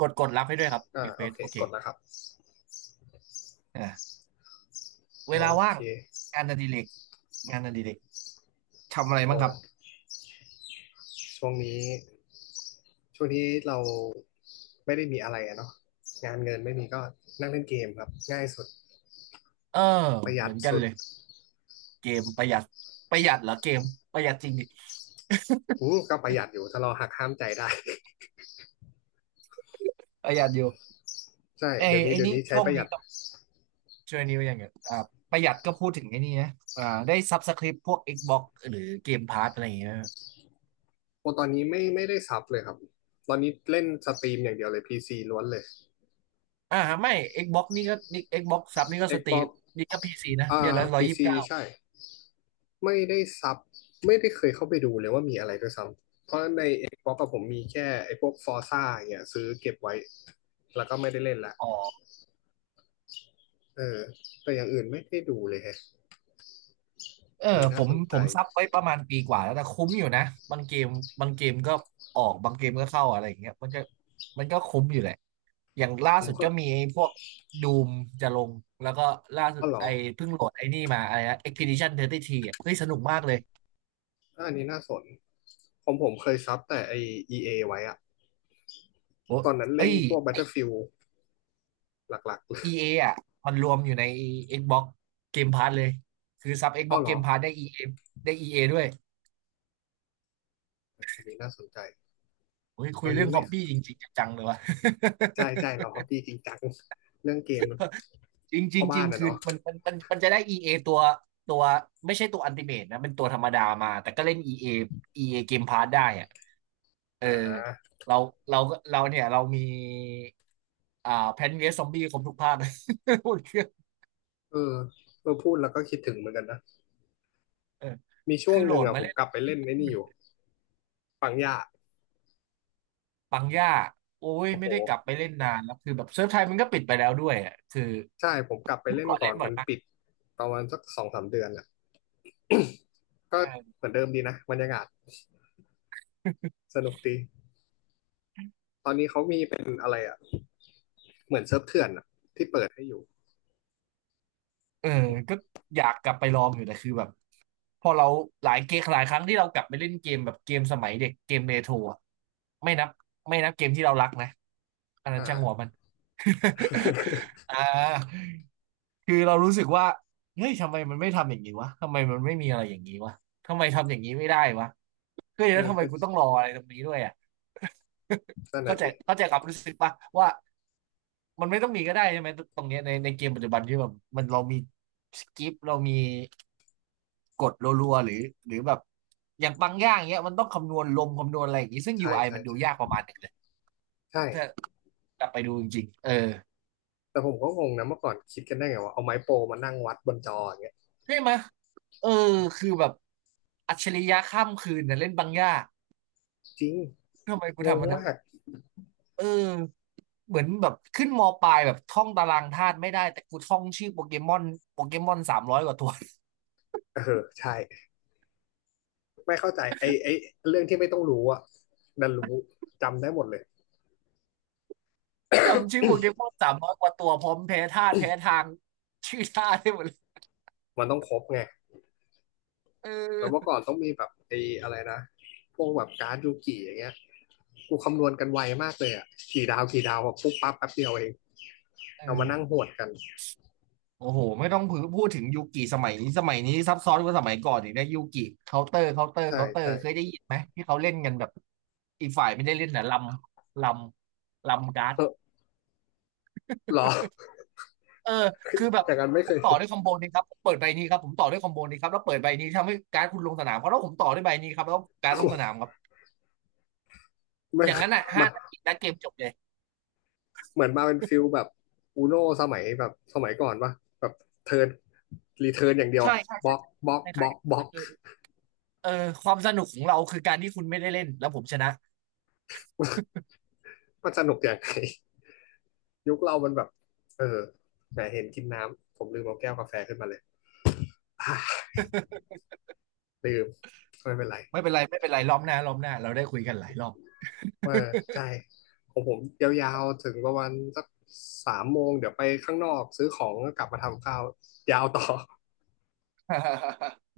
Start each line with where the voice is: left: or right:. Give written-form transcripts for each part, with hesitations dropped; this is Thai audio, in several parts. right: กดกดรับให้ด้วยครับ
left: อ่า
right: รีเคว
left: โอ
right: ส
left: เค
right: โอเค
left: กดแล้วครับ
right: อ่ะเว
left: โอ
right: ลาว่า
left: เค
right: งงานอดิเรกงานอดิเรกทำอะไร
left: โอ้
right: บ้างครับ
left: ช่วงนี้ช่วงนี้เราไม่ได้มีอะไรอะเนาะงานเงินไม่มีก็นั่งเล่นเกมครับง่ายสุด
right: เออ
left: ประหยั
right: เหมื
left: ด
right: อนกัน
left: สุด
right: เลยเกมประหยัดประหยัดเหรอเกมประหยัดจริงดิ
left: อู้ก็ประหยัดอยู่ถ้าเราหักห้ามใจได้
right: ประหยัดอยู่
left: ใช่
right: ไอ้
left: เดี๋ยวนี้
right: ไอ้
left: เดี๋ยว
right: นี่
left: นี้ใช้
right: ช่ว
left: ป
right: ง
left: ระหยั
right: นี้
left: ด
right: ต้องช่วงนี้ว่าอย่างเงี้ยประหยัดก็พูดถึงไอ้นี่นะได้ซับสคริปพวก Xbox หรือเกมพาสอะไรอย่างเงี้ยนะ
left: โอตอนนี้ไม่ได้ซับเลยครับตอนนี้เล่นสตรีมอย่างเดียวเลยพีซีล้วนเลย
right: อ่าไม่ Xbox นี่ก็นี่ Xbox ซับนี่ก็สตรีม
left: Xbox
right: นี่ก็พีซีนะ
left: อ่า
right: เดือนละร้อย
left: พี
right: ยี่สิบ
left: ซี
right: เก้า
left: ใช่ไม่ได้ซับไม่ได้เคยเข้าไปดูเลยว่ามีอะไรด้วยซ้ำเพราะใน Xbox กับผมมีแค่ไอ้พวก Forza อย่างเงี้ยซื้อเก็บไว้ แล้วก็ไม่ได้เล่นละ
right: อ๋อ
left: เออแต่อย่างอื่นไม่ได้ดูเลยฮะ
right: เออ
left: อันนี้
right: ผ
left: น่า
right: ม
left: สนใจ
right: ซับไว้ประมาณปีกว่าแล้วแต่คุ้มอยู่นะบางเกมบางเกมก็ออกบางเกมก็เข้าอะไรอย่างเงี้ยมันก็คุ้มอยู่แหละอย่างล่า
left: ผม
right: สุด
left: ก็
right: ก็มีไอ้พวกดูมจะลงแล้วก็ล่าสุ
left: อ๋
right: ด
left: อเหรอ
right: ไอ้เพิ่งโหลดไอ้นี่มาอะไรนะ Expedition 33อ่ะเฮ้ยสนุกมากเลย
left: ก็อันนี้น่าสนผมเคยซับแต่ไอ e อไว้อะ
right: โอ้
left: ตอนนั้น
right: เอ้
left: เล่น
right: ย
left: พวก Battlefield หลักๆเลย
right: EA ออ่ะมันรวมอยู่ใน Xbox Game Pass เลยคือซับ
left: อ๋อ
right: Xbox
left: เหรอ
right: Game Pass ได้ EA ได้ EA ด้วย
left: อันนี้น่าสนใจ
right: โอ้ย
left: ต
right: คุ
left: อ
right: ย
left: น
right: เรื่
left: นี้
right: องฮ
left: ไม่
right: อบบี้จริงๆจังๆเลยวะ
left: ใช่ใช่เราฮอบบี้จริงจังเรื่องเกม
right: จริงจ
left: พ่
right: ริ
left: อ
right: งจ
left: บ้า
right: ริ
left: น
right: ง
left: นะ
right: คือ
left: เนาะ
right: มันจะได้ EA ตัวตัวไม่ใช่ตัวอั t ติเม e นะเป็นตัวธรรมดามาแต่ก็เล่น EA EA เออีเอเกมพาสได้อะเออ
left: อ่า
right: เราเราก็เราเนี่ยเรามีแพนเวสซอมบี้ครบทุกภาค หมดเครื่อง
left: เออเออพูดแล้วก็คิดถึงเหมือนกันนะ
right: เออ
left: มีช่ว
right: คื
left: ง
right: อโห
left: ห
right: ล
left: นึ่ง
right: ด
left: อ่ะ
right: มา
left: ผม
right: เล่น
left: ก
right: แล้
left: ลั
right: ว
left: บไปเล่นไอ้นี่
right: มั
left: อ
right: น
left: ยู่ปังย่า
right: ปังย่าโอ้ย
left: โอ้โห
right: ไม่ได้กลับไปเล่นนานแล้วคือแบบเซิร์ฟไทยมันก็ปิดไปแล้วด้วยอ่ะคือ
left: ใช่ผมกลับไป
right: เมื่อ
left: เล่น
right: ก่อน
left: ก่อ
right: เล่
left: น
right: นบ่อ
left: มั
right: ย
left: น
right: มาก
left: ปิดประมาณสักสองสามเดือนอ่ะ ก็
right: เออ
left: เหมือนเดิมดีนะบรรยากาศส นุกดีตอนนี้เขามีเป็นอะไรอ่ะเหมือนเซิร์ฟเถื่อนอ่ะที่เปิดให้อยู่
right: เออก็อยากกลับไปลองอยู่แต่คือแบบ พอเราหลายเกมหลายครั้งที่เรากลับไปเล่นเกมแบบเกมสมัยเด็กเกมเรโทรอะไม่นับไม่นับเกมที่เรารักนะอันนั้นช่างหัว
left: อ่า
right: มัน อ่าคือเรารู้สึกว่าเฮ้ยทำไมมันไม่ทำอย่างนี้วะทำไมมันไม่มีอะไรอย่างนี้วะทำไมทำอย่างนี้ไม่ได้วะเฮ้ย
left: เอ
right: แล้ว
left: อ
right: ทำไม
left: ก็
right: กูต้องรออะไรตรงนี้ด้วยอ่ะ
left: นั่ น
right: เข้า
left: น่ะ
right: ใจ
left: สิ
right: เข้าใจความรู้สึกปะว่ามันไม่ต้องมีก็ได้ใช่ไหมตรงเนี้ยในเกมปัจจุบันที่แบบมันเรามีสกิปเรามี กดรัวๆหรือหรือแบบอย่างบางอย่างเงี้ยมันต้องคำนวณลมคำนวณอะไรอย่างงี้ซึ่ง
left: ใช่
right: UI
left: ใช่
right: มันดู
left: ใช่
right: ยากประมาณหนึ่งเลยถ้า
left: ใช่
right: กลับไปดูจริงๆเออ
left: แต่ผมก็งงนะเมื่อก่อนคิดกันได้ไงว่าเอาไม้โปรมานั่งวัดบนจออย่างเงี้ย
right: ใช่ไหมยเออคือแบบอัจฉริยะข้ามคืนนะเล่นบางอย่าง
left: จริง
right: ทำไมกู
left: งง
right: ทำมันนั้น
left: มาก
right: เออเหมือนแบบขึ้นมปลายแบบท่องตารางธาตุไม่ได้แต่กูท่องชื่อโปเกมอนโปเกมอนสามร้อยกว่าตัว
left: เออใช่ไม่เข้าใจไอ้เรื่องที่ไม่ต้องรู้อะดันรู้จำได้หมดเลย
right: จำชื่อโปเกมอน300กว่าตัวพร้อมแพ้ธาตุแพ้ทางชื่อธาตุได้หมดเลย
left: มันต้องครบไง
right: เอ
left: แล้วเมื่อ
right: อ
left: ก่อนต้องมีแบบไอ้อะไรนะพวกแบบการ์ดยูกิอย่างเงี้ย กูคำนวณกันไวมากเลยอ่ะกี่ดาวกี่ดาวอะปุ๊บปั๊บแป๊บเดียวเอง
right: เอ
left: เอา
right: อ
left: มานั่งโหวดกัน
right: โอ้โหไม่ต้องพูดถึงยูกิสมัยนี้สมัยนี้ซับซ้อนกว่าสมัยก่อนอีกนะยูกิเคาน์เตอร์เคาน์เตอร์
left: ใช่
right: เคาน์เตอร์
left: ใช่
right: เคยได้ยินไหมที่เขาเล่นกันแบบอีกฝ่ายไม่ได้เล่นนะำลลำการ์ด
left: เออหรอ
right: เออคือแบบ
left: แต่กันไม่
right: ผ
left: เค
right: ม
left: ย
right: ต่ อด้วยคอมโบนี้ครับผมเปิดใบนี้ครับผมต่อด้วยคอมโบนี้ครับแล้วเปิดใบนี้ทำให้การ์ดคุณลงสนามครับแล้วผมต่อด้วยใบนี้ครับแล้วการ์ดล
left: กู
right: งสนามครับ
left: ไม่
right: อย่างนั้นอ่ะห้า
left: มา
right: นาทีแล้วเกมจบเลย
left: เหมือนมาเป็นฟิลแบบอูโนสมัยแบบสมัยก่อนปะแบบเทิร์นรีเทิร์นอย่างเดียว
right: ใช่ใช่
left: บล็
right: ใช่
left: อก
right: ใช่
left: บล็อก
right: ในไท
left: บล็
right: ย
left: อกบล็อก
right: เออเออความสนุกของเราคือการที่คุณไม่ได้เล่นแล้วผมชนะ
left: มันสนุกอย่างไรยุคเรามันแบบเออแหมเห็นกินน้ำผมลืมเอาแก้วกาแฟขึ้นมาเลย ลืมไม่เป็นไร
right: ไม่เป็นไรไม่เป็นไรรอบหน้ารอบหน้าเราได้คุยกันหลายรอบ
left: เออใช่ของผมยาวๆถึงประมาณสักสามโมงเดี๋ยวไปข้างนอกซื้อของแล้วกลับมาทำข้าวยาวต่อ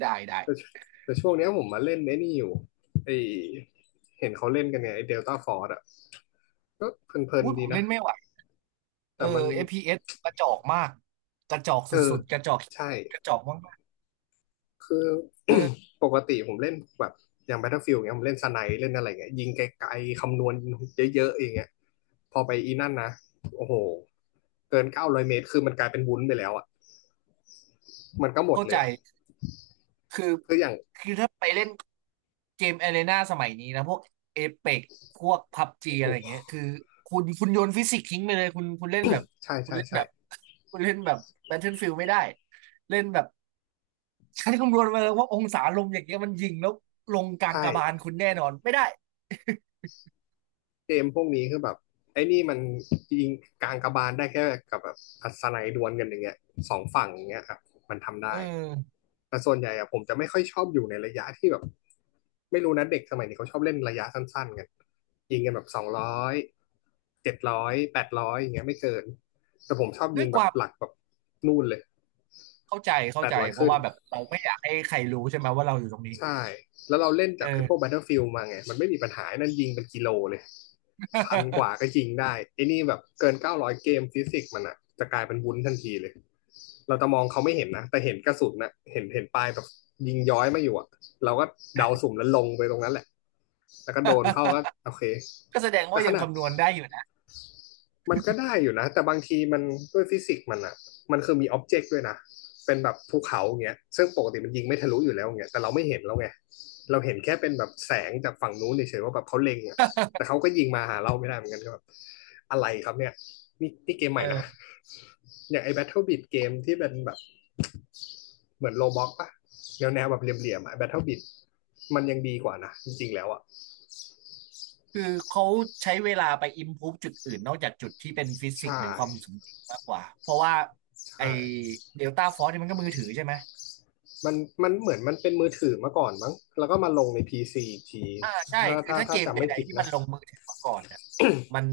right: ได้
left: แต่
right: ได้
left: แต่ช่วงเนี้ยผมมาเล่นไอ้นี่อยู่ไอเห็นเขาเล่นกันไงไอเดลต้าฟอร์ดอ่ะก็เพลิน
right: อุ้ย
left: ๆ
right: ผ
left: ดี
right: ม
left: นะ
right: เล่นไม่ไหวเอ
left: แต่
right: อ
left: มัน
right: เ p s กระจอกมากกระจอก
left: เออ
right: สุดๆกระจอก
left: ใช่
right: กระจอกมาก
left: คือ
right: ๆเออ
left: ปกติผมเล่นแบบอย่าง Battlefield เงี้ยผมเล่นสไนป์เล่นอะไรเงี้ยยิงไกลๆคำนวณเยอะๆอย่างเงี้ยพอไปอีนั่นนะโอ้โหเกิน900 เมตรคือมันกลายเป็นวุ้นไปแล้วอะ มันก็หมด
right: เข้า
left: เล
right: ใจ
left: ยอะ
right: คือ
left: คืออย่าง
right: คือถ้าไปเล่นเกม a อารีนาสมัยนี้นะพวกเอเปกพวกพับจี
left: โอ้
right: อะไรอย่าง
left: โห
right: เงี้ยคือคุณโยนฟิสิกส์ทิ้งไปเลยคุณเล่นแบบ
left: ใช่
right: คุณ
left: ใช่
right: เล่น
left: ใช่
right: แบบคุณเล่นแบบ Battlefield ไม่ได้เล่นแบบใช้คำนวณมาเลยว่าองศาลมอย่างเงี้ยมันยิงแล้วลงกลาง
left: ใช่
right: กระบาลคุณแน่นอนไม่ได้
left: เกมพวกนี้คือแบบไอ้นี่มันยิงกลางกระบาลได้แค่กับแบบอัศนัยดวลกันอย่างเงี้ยสองฝั่งอย่างเงี้ยครับมันทำได้
right: เออ
left: แต่ส่วนใหญ่อะผมจะไม่ค่อยชอบอยู่ในระยะที่แบบไม่รู้นะเด็กสมัยนี้เขาชอบเล่นระยะสั้นๆกันยิงกันแบบ200700แปดร้อยอย่างเงี้ยไม่เกินแต่ผมชอบ
right: ด้
left: ยิ
right: ว
left: ง
right: ยค
left: แบบ
right: วาม
left: หลักแบบนู่นเลย
right: เข้าใจ
left: แป
right: เข้า
left: ด
right: ใจ
left: ร้อย
right: เพ
left: ขึ้
right: ราะ
left: น
right: ว่าแบบเราไม่อยากให้ใครรู้ใช่ไหมว่าเราอยู่ตรงนี้
left: ใช่ แล้วเราเล่น
right: เอ
left: จากไอ้พวก
right: อ
left: Battlefield มาไง มันไม่มีปัญหาไอ้นั่นยิงเป็นกิโลเลย พันกว่าก็ ยิงได้ไอ้นี่แบบเกินเก้าร้อยเกมฟิสิกส์มันอะจะกลายเป็นวุ้นทันทีเลย เราจะมองเขาไม่เห็นนะ แต่เห็นกระสุนนะ เห็นปลายแบบยิงย้อยมาอยู่อะเราก็เดาสุ่มแล้วลงไปตรงนั้นแหละ แล้วก็โดนเข้าก็โอเค
right: ก็แสดง
left: แต่
right: ว่า
left: ข
right: ยัง
left: นาด
right: คำนวณได้อยู่นะ
left: มันก็ได้อยู่นะแต่บางทีมันด้วยฟิสิกส์มันอะมันคือมีอ็อบเจกต์ด้วยนะเป็นแบบภูเขาอย่างเงี้ยซึ่งปกติมันยิงไม่ทะลุอยู่แล้วอย่างเงี้ยแต่เราไม่เห็นแล้วไงเราเห็นแค่เป็นแบบแสงจากฝั่งนู้นเฉยๆว่าแบบเขาเล็งอะแต่เขาก็ยิงมาหาเราไม่ได้เหมือนกันก็แบบอะไรครับเนี่ยนี่นี่เกมใหม่นะ
right: เออ
left: อย่างไอ้ Battle Beat เกมที่เป็นแบบเหมือนโลบ็อกปะแนวแๆแบบเหลี่ยมๆอะ Battle Beat มันยังดีกว่านะจริงๆแล้วอะ
right: คือเขาใช้เวลาไป improve จุดอื่นนอกจากจุดที่เป็นฟิสิ
left: ใช่
right: กส์หรือความสมจริงมากกว่าเพราะว่าไอ
left: ใช่
right: เดลต้าฟอร์สนี่ยมันก็มือถือใช่ไหม
left: มันมันเหมือนมันเป็นมือถือมาก่อนมั้งแล้วก็มาลงใน PC อีกที
right: อ่าใช่
left: ถ้า
right: คือ
left: ถ้า
right: ถ้าเก
left: ถ้า
right: ม
left: จำ
right: ใด
left: ไม่ผิ
right: ๆ
left: ด
right: ที่มั
left: นะ
right: นลงมือถือมาก่อนเนี่ยมัน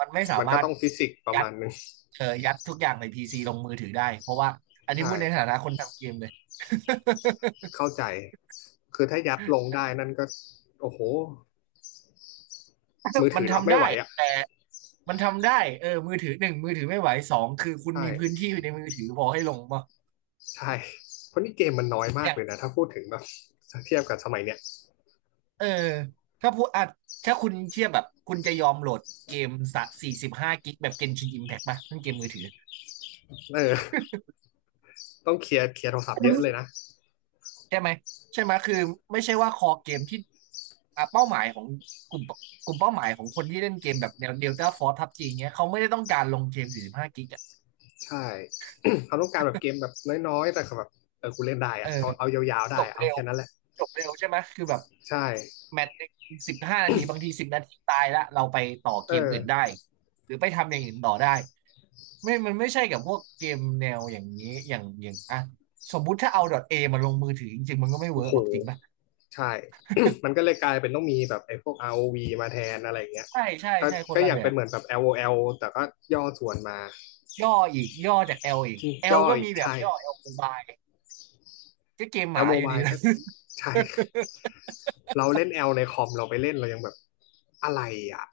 right: ไม่สา
left: มัน
right: มา
left: ก็
right: รถ
left: ต้องฟิสิกส์ประ
right: ยัด
left: มาณนึง
right: เออยัดทุกอย่างในพีซีลงมือถือได้เพราะว่าอันนี้
left: ใช่
right: พูดในฐานะคนทำเกมเลย
left: เข้าใจคือถ้ายัดลงได้นั่นก็โอ้โหมือ
right: มั
left: ถื
right: น
left: อรับ
right: ทำ
left: ไม่
right: ได้
left: ไหวอ่ะ
right: แต่ มันทำได้มือถือหนึ่งมือถือไม่ไหวสองคือคุ
left: ใช
right: ณมีพื้น
left: ่
right: ที่ในมือถือพอให้ลงป่ะ
left: ใช่เพราะนี่เกมมันน้อยมา
right: อ
left: ก
right: ย่าง
left: เลยนะถ้าพูดถึงแบบเทียบกับสมัยเนี้ย
right: เออถ้าพูดอ่ะถ้าคุณเทียบแบบคุณจะยอมโหลดเกมสักสี่สิบห้ากิกแบบ Genshin Impact ป่ะนั่นเกมมือถือ
left: เออต้องเคลียร์โทรศัพท์เยอะเลยนะ
right: ใช่ไหมใช่ไหมคือไม่ใช่ว่าคอเกมที่อ่ะเป้าหมายของกลุ่มกลุ่มเป้าหมายของคนที่เล่นเกมแบบแนว Delta Force พับจีเงี้ยเขาไม่ได้ต้องการลงเกมสี่สิบห้ากิกอะ
left: ใช่เขาต้องการแบบเกมแบบน้อยๆแต่แบบเออกูเล่นได้
right: เอ
left: อะ
right: อ
left: เอายาวๆ
right: จ
left: ได้
right: บ
left: เอา
right: เร็ว
left: แค่นั้นแหละ
right: จบเร็วใช่ไหมคือแบบ
left: ใช่
right: แมตช์หนึ่ง15 นาทีบางที10 นาทีตายละเราไปต่อเก
left: เอ
right: ม
left: อ
right: อื่นได้หรือไปทำอย่างอื่นต่อได้ไม่มันไม่ใช่กับพวกเกมแนวอย่างนี้อย่างอ่ะสมมุติถ้าเอาดอท A มาลงมือถือจริงๆมันก็ไม่เวิ
left: โอ้
right: ร์ก
left: โห
right: หรอกจริงป่ะ
left: ใช่ มันก็เลยกลายเป็นต้องมีแบบไอ้พวก ROV มาแทนอะไรอย่างเงี้ย
right: ใช่ใช่
left: ก็
right: ใช่คน
left: ก็อ
right: ละ
left: ย่าง
right: แบ
left: เป็น
right: บ
left: เหมือนแบบ LOL แอลแต่ก็ย่อส่วนมา
right: ย่ออีกย่อจาก L อีก L ล
left: ย่อ
right: ก็
left: อี
right: มี
left: ก
right: แบบ
left: ใช่
right: ย่อ L อลโมบายก็เกมห
left: แ L
right: มาอยู่ดี
left: Mobile
right: นะ
left: ก็ใช่ เราเล่น L ในคอมเราไปเล่นเรายังแบบอะไรอ่ะ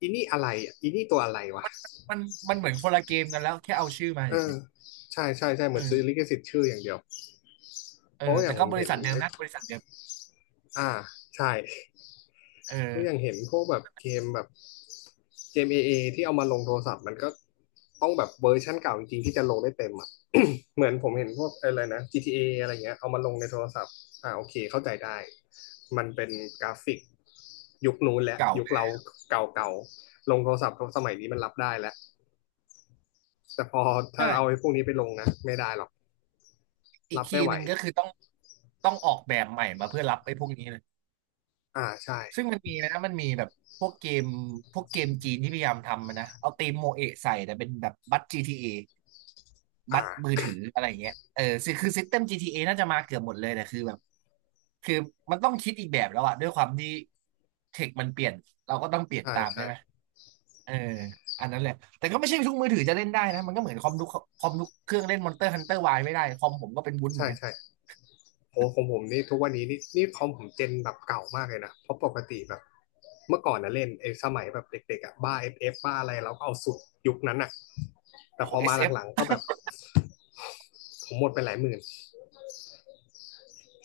left: อีนี่อะไรอ่ะอีนี่ตัวอะไรวะ
right: มันมันเหมือนคนละเกมกันแล้วแค่เอาชื่อมา
left: เอ
right: เฉ
left: อ
right: ย
left: ใช่ใช่ใช่เห
right: ๆ
left: มือนซื้อลิขสิทธิ์ชื่ออย่างเดียว
right: เอ
left: เพ
right: อ
left: ราะว่าอย่า
right: แต่
left: งผ
right: ก็
left: ม
right: บริ
left: เห็น
right: ษัทเดิมนะบริษัทเดิม
left: อ่าใช่
right: เออ
left: เพราะอย่างเห็นพวกแบบเกมแบบเกมเอเอที่เอามาลงโทรศัพท์มันก็ต้องแบบเวอร์ชันเก่าจริงๆที่จะลงได้เต็มอ่ะ เหมือนผมเห็นพวกอะไรนะ GTA ออะไรเงี้ยเอามาลงในโทรศัพท์อ่าโอเคเข้าใจได้มันเป็นกราฟิกยุคนู้นแหละ
right: เก่า
left: ยุค
right: เล
left: เรา
right: ย
left: เก่าๆลงโทรศัพท์สมัยนี้มันรับได้แล้วแต่พอถ้าเอาไอ้
right: ใช่
left: พวกนี้ไปลงนะไม่ได้หรอก
right: อีก
left: รับ
right: คี
left: ไม่
right: ย์
left: ไหว
right: หนึ่งก็คือต้องออกแบบใหม่มาเพื่อรับไอ้พวกนี้เลย
left: อ่าใช่
right: ซึ่งมันมีนะมันมีแบบพวกเกมพวกเกมจีนที่พยายามทำอะนะเอาธีมโมเอะใส่แต่เป็นแบบบัตร GTA บั
left: อ่
right: ตรมือ
left: า
right: ถืออะไรอย่างเงี้ยเออคือซิสเต็ม GTA น่าจะมาเกือบหมดเลยแต่คือแบบคือมันต้องคิดอีกแบบแล้วอะด้วยความที่เทคมันเปลี่ยนเราก็ต้องเปลี่ยน
left: ใช่
right: ตาม
left: ใช่
right: ใช่ไหมเอออันนั้นแหละแต่ก็ไม่ใช่ทุกมือถือจะเล่นได้นะมันก็เหมือนคอมทุกเครื่องเล่น Monster Hunter Y ไม่ได้คอมผมก็เป็นวุ้นเหมื
left: ใช่
right: อนกัน
left: ใช่ โอ้ของผมนี่ทุกวันนี้นี่คอมผมเจนแบบเก่ามากเลยนะเพราะปกติแบบเมื่อก่อนนะเล่นไอ้สมัยแบบเด็กๆอ่ะบ้าเอฟเอฟบ้าอะไรเราก็เอาสุดยุคนั้นอ่ะแต่
right: โอ้
left: พอมา
right: SF
left: หลังๆก็แบบผมหมดไปหลายหมื่น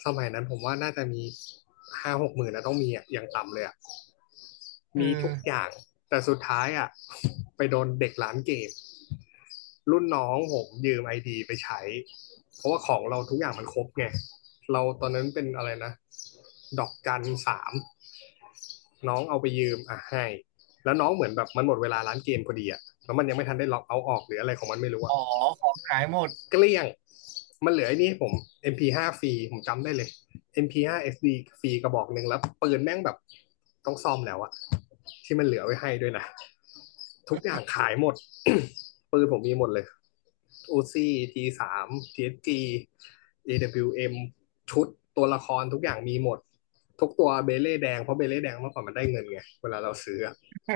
left: สมัยนั้นผมว่าน่าจะมีห้าหกหมื่นนะต้องมีอ่ะอย่างต่ำเลยอ่ะ
right: เออ
left: มีทุกอย่างแต่สุดท้ายอ่ะไปโดนเด็กร้านเกมรุ่นน้องผมยืมไอดีไปใช้เพราะว่าของเราทุกอย่างมันครบไงเราตอนนั้นเป็นอะไรนะดอกจันสาม น้องเอาไปยืมอ่ะให้ แล้วน้องเหมือนแบบมันหมดเวลาร้านเกมพอดีอะแล้วมันยังไม่ทันได้ล็อกเอาออกหรืออะไรของมันไม่รู้
right: อ๋
left: อะ
right: อ ของหายหมด
left: เกลี้ยง มันเหลือไอ้นี่้ผม MP5 ฟว์ฟรีผมจำได้เลย MP5 SD ฟว์เอสดีฟรีกระบอกหนึ่งแล้วปืนแม่งแบบต้องซ่อมแล้วอะที่มันเหลือไว้ให้ด้วยนะทุกอย่างขายหมด ปืนผมมีหมดเลย UC T3 TSG AWM ชุดตัวละครทุกอย่างมีหมดทุกตัวเบเล่แดงเพราะเบเล่แดงเมื่อก่อนมันได้เงินไงเวลาเราซื้อ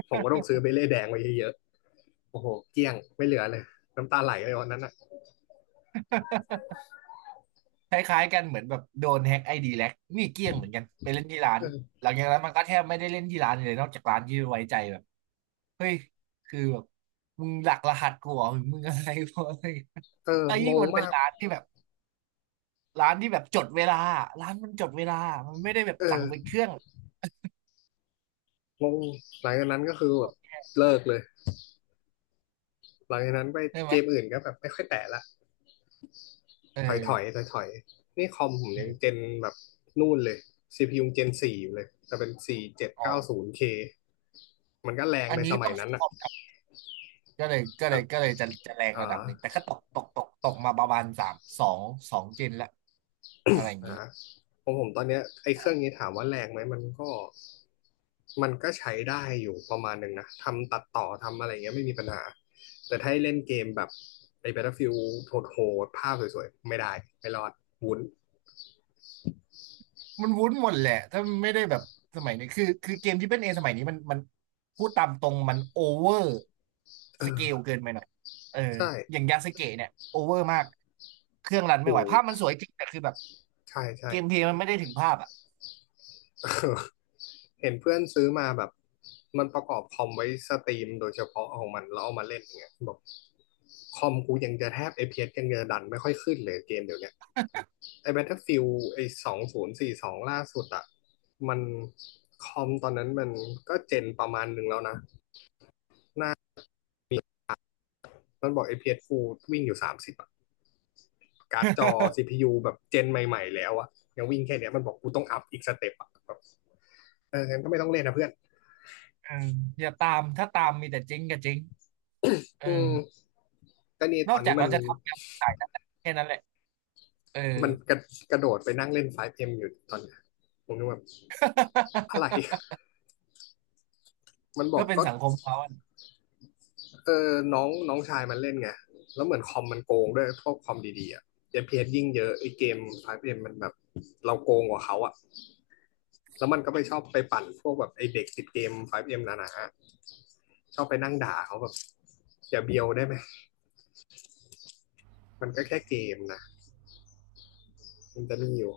left: ผมก็ต้องซื้อเบเล่แดงไว้เยอะๆโอ้โหเกลี้ยงไม่เหลือเลยน้ำตาไหลเลยวันนั้นอะ
right: คล้ายๆกันเหมือนแบบโดนแฮ็กไอดีแล็กนี่เกลี้ยงเหมือนกันไปเล่นที่ร้าน
left: เออ
right: หลังจากนั้นมันก็แทบไม่ได้เล่นที่ร้านเลยนอกจากร้านที่ไว้ใจแบบเฮ้ยคือแบบมึงหลักรหัสกูเหรอมึงอะไรพวกอะไร
left: เออ
right: ไอ้
left: ง
right: ยิ่ง
left: ง
right: มันเป็น
left: มาก
right: ร้านที่แบบจดเวลาร้านมันจดเวลามันไม่ได้แบบ
left: เอ
right: สั่งเป็นเค
left: อ
right: รื่อง
left: งง หลังจากนั้นก็คือแบบเลิกเลย หลังจากนั้นไป
right: ใช่ไหม
left: เกมอื่นก็แบบไม่ค่อยแตะละ
right: เอ
left: ถอยถอย
right: อ
left: ถอยถอยๆ นี่คอมผมยังเจ
right: เออ
left: นแบบนู่นเลยซีพียูเจนสี่อยู่เลยแต่เป็นสี่เจ็ด
right: อ๋อ
left: เก้าศูนย์เคมันก็แรง
right: อัน
left: ใน
right: นี้
left: สมั
right: ต้
left: ย
right: อง
left: นั้
right: ใช้
left: น
right: ค
left: อ่ะ
right: อมครับ
left: อ่
right: ก็เลยจะแรงระดับหนึ่
left: า
right: งแต่ก็ตกมาประมาณสามสองสองเจนละ อะไรอย่างนี้
left: อ่าของผมตอนเนี้ยไอ้เครื่องนี้ถามว่าแรงไหมมันก็ มันก็ใช้ได้อยู่ประมาณหนึ่งนะ ทำตัดต่อทำอะไรเงี้ยไม่มีปัญหา แต่ถ้าให้เล่นเกมแบบไอ้ Battlefield โหดๆภาพสวยๆไม่ได้ไม่รอดวุ้น
right: มันวุ้นหมดแหละถ้าไม่ได้แบบสมัยนี้คือเกมที่เป็นเอสมัยนี้มันพูดตามตรงมันโอเวอร์
left: เอ
right: ส
left: อ
right: เกลเกินไปหน่อยเออ
left: ใช่
right: อย่างยาสึเกะเนี่ยโอเวอร์มากเครื่องรัน
left: โอ
right: ไม่ไหวภาพมั
left: ้
right: นสวยจริงแต่คือแบบ
left: ใช่ใช่
right: เกมเพลย์มันไม่ได้ถึงภาพอ่ะ
left: เห็นเพื่อนซื้อมาแบบมันประกอบคอมไว้สตรีมโดยเฉพาะของมันแล้วเอามาเล่นอย่างเงี้ยบอกคอมกูยังจะแทบเ p s ยังจะดันไม่ค่อยขึ้นเลยเกมเดี๋ยวนี้ไอ้ Battlefield ไอ้สองศูนย์สี่สบสองล่าสุดอะมันคอมตอนนั้นมันก็เจนประมาณหนึ่งแล้วนะ มันบอก FPS Full วิ่งอยู่สามสิบอะการ์ดจอ CPU แบบเจนใหม่ๆแล้วอะยังวิ่งแค่เนี้ยมันบอกกูต้องอัพอีกสเต็ปอะแบบเอองั้นก็ไม่ต้องเล่นนะเพื่อน
right: เอออย่าตามถ้าตามมีแต่เจ๊งกับเจ๊งเออ
left: อืมก็นี่
right: น
left: ต
right: อ
left: อ
right: ก
left: น
right: จา
left: นี้
right: ก
left: มั
right: เรา
left: น
right: จะทำงานสายนั้นแหละแค่นั้นแหละเออ
left: มันกระโดดไปนั่งเล่นไฟว์เอ็มอยู่ตอนนี้ผมนึกว่าอะไรมันบ อ
right: ก็
left: ก
right: เป็น
left: ก็
right: สังคมเขาอ
left: เออน้องน้องชายมันเล่นไงแล้วเหมือนคอมมันโกงด้วยพวกคอมดีๆอะเ p s ยิ่งเยอะไอเกมไฟว์เอ็มมันแบบเราโกงกว่าเขาอะแล้วมันก็ไปชอบไปปั่นพวกแบบไอเด็กติดเกมไฟว์เอ็มนานะชอบไปนั่งด่าเขาแบบ อย่าเบียวได้ไหม มันก็แค่เกมนะ มันจะมีอยู่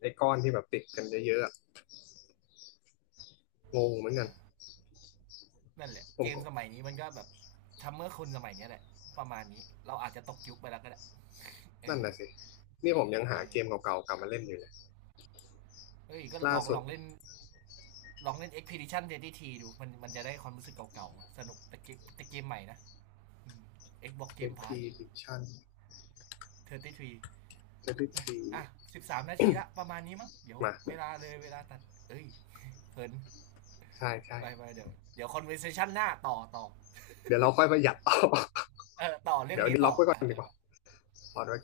left: ไอ้ก้อนที่แบบติดกันเยอะๆอะ งงเหมือนกัน
right: ะ นั่นแหละ
left: ผ
right: เก
left: ม
right: ม
left: ก็
right: สมัยนี้มันก็แบบทำเมื่อคนสมัยนี้แหละประมาณนี้เราอาจจะตกยุคไปแล้วก็ได้เอ
left: นั่น
right: อ
left: น่ะสิ นี่ผมยังหา
right: เอ
left: เกม
right: อ
left: เก่าๆกลับมาเล่นอยู่เลย
right: เฮ้ยก็
left: ล่าสุ
right: ล
left: ด
right: องเล่นลองเล่น Expedition 33ดสิบ T ดูมันมันจะได้ความรู้สึกเก่าๆสนุกแต่เกมใหม่นะอม Xbox Game Pass
left: Expedition
right: 33อร์ตี้ทรี
left: ที
right: อ่ะ13นาทีละประมาณนี้มั้งเดี๋ยว
left: มา
right: เวลาเลยเวลาตัดเอ้ย เพลิน
left: ใช่ใช่
right: ไปไปเดี๋ยว conversation หน้าต่อ
left: เดี๋ยวเราค่อยประหยัดต่อ
right: เออต่อเรื่อ
left: เดี๋
right: ง
left: ยว
right: นี้
left: นี้ล็อ
right: ต่อ
left: กไว้ก่อนดีกว่าพอดไว้ก่อน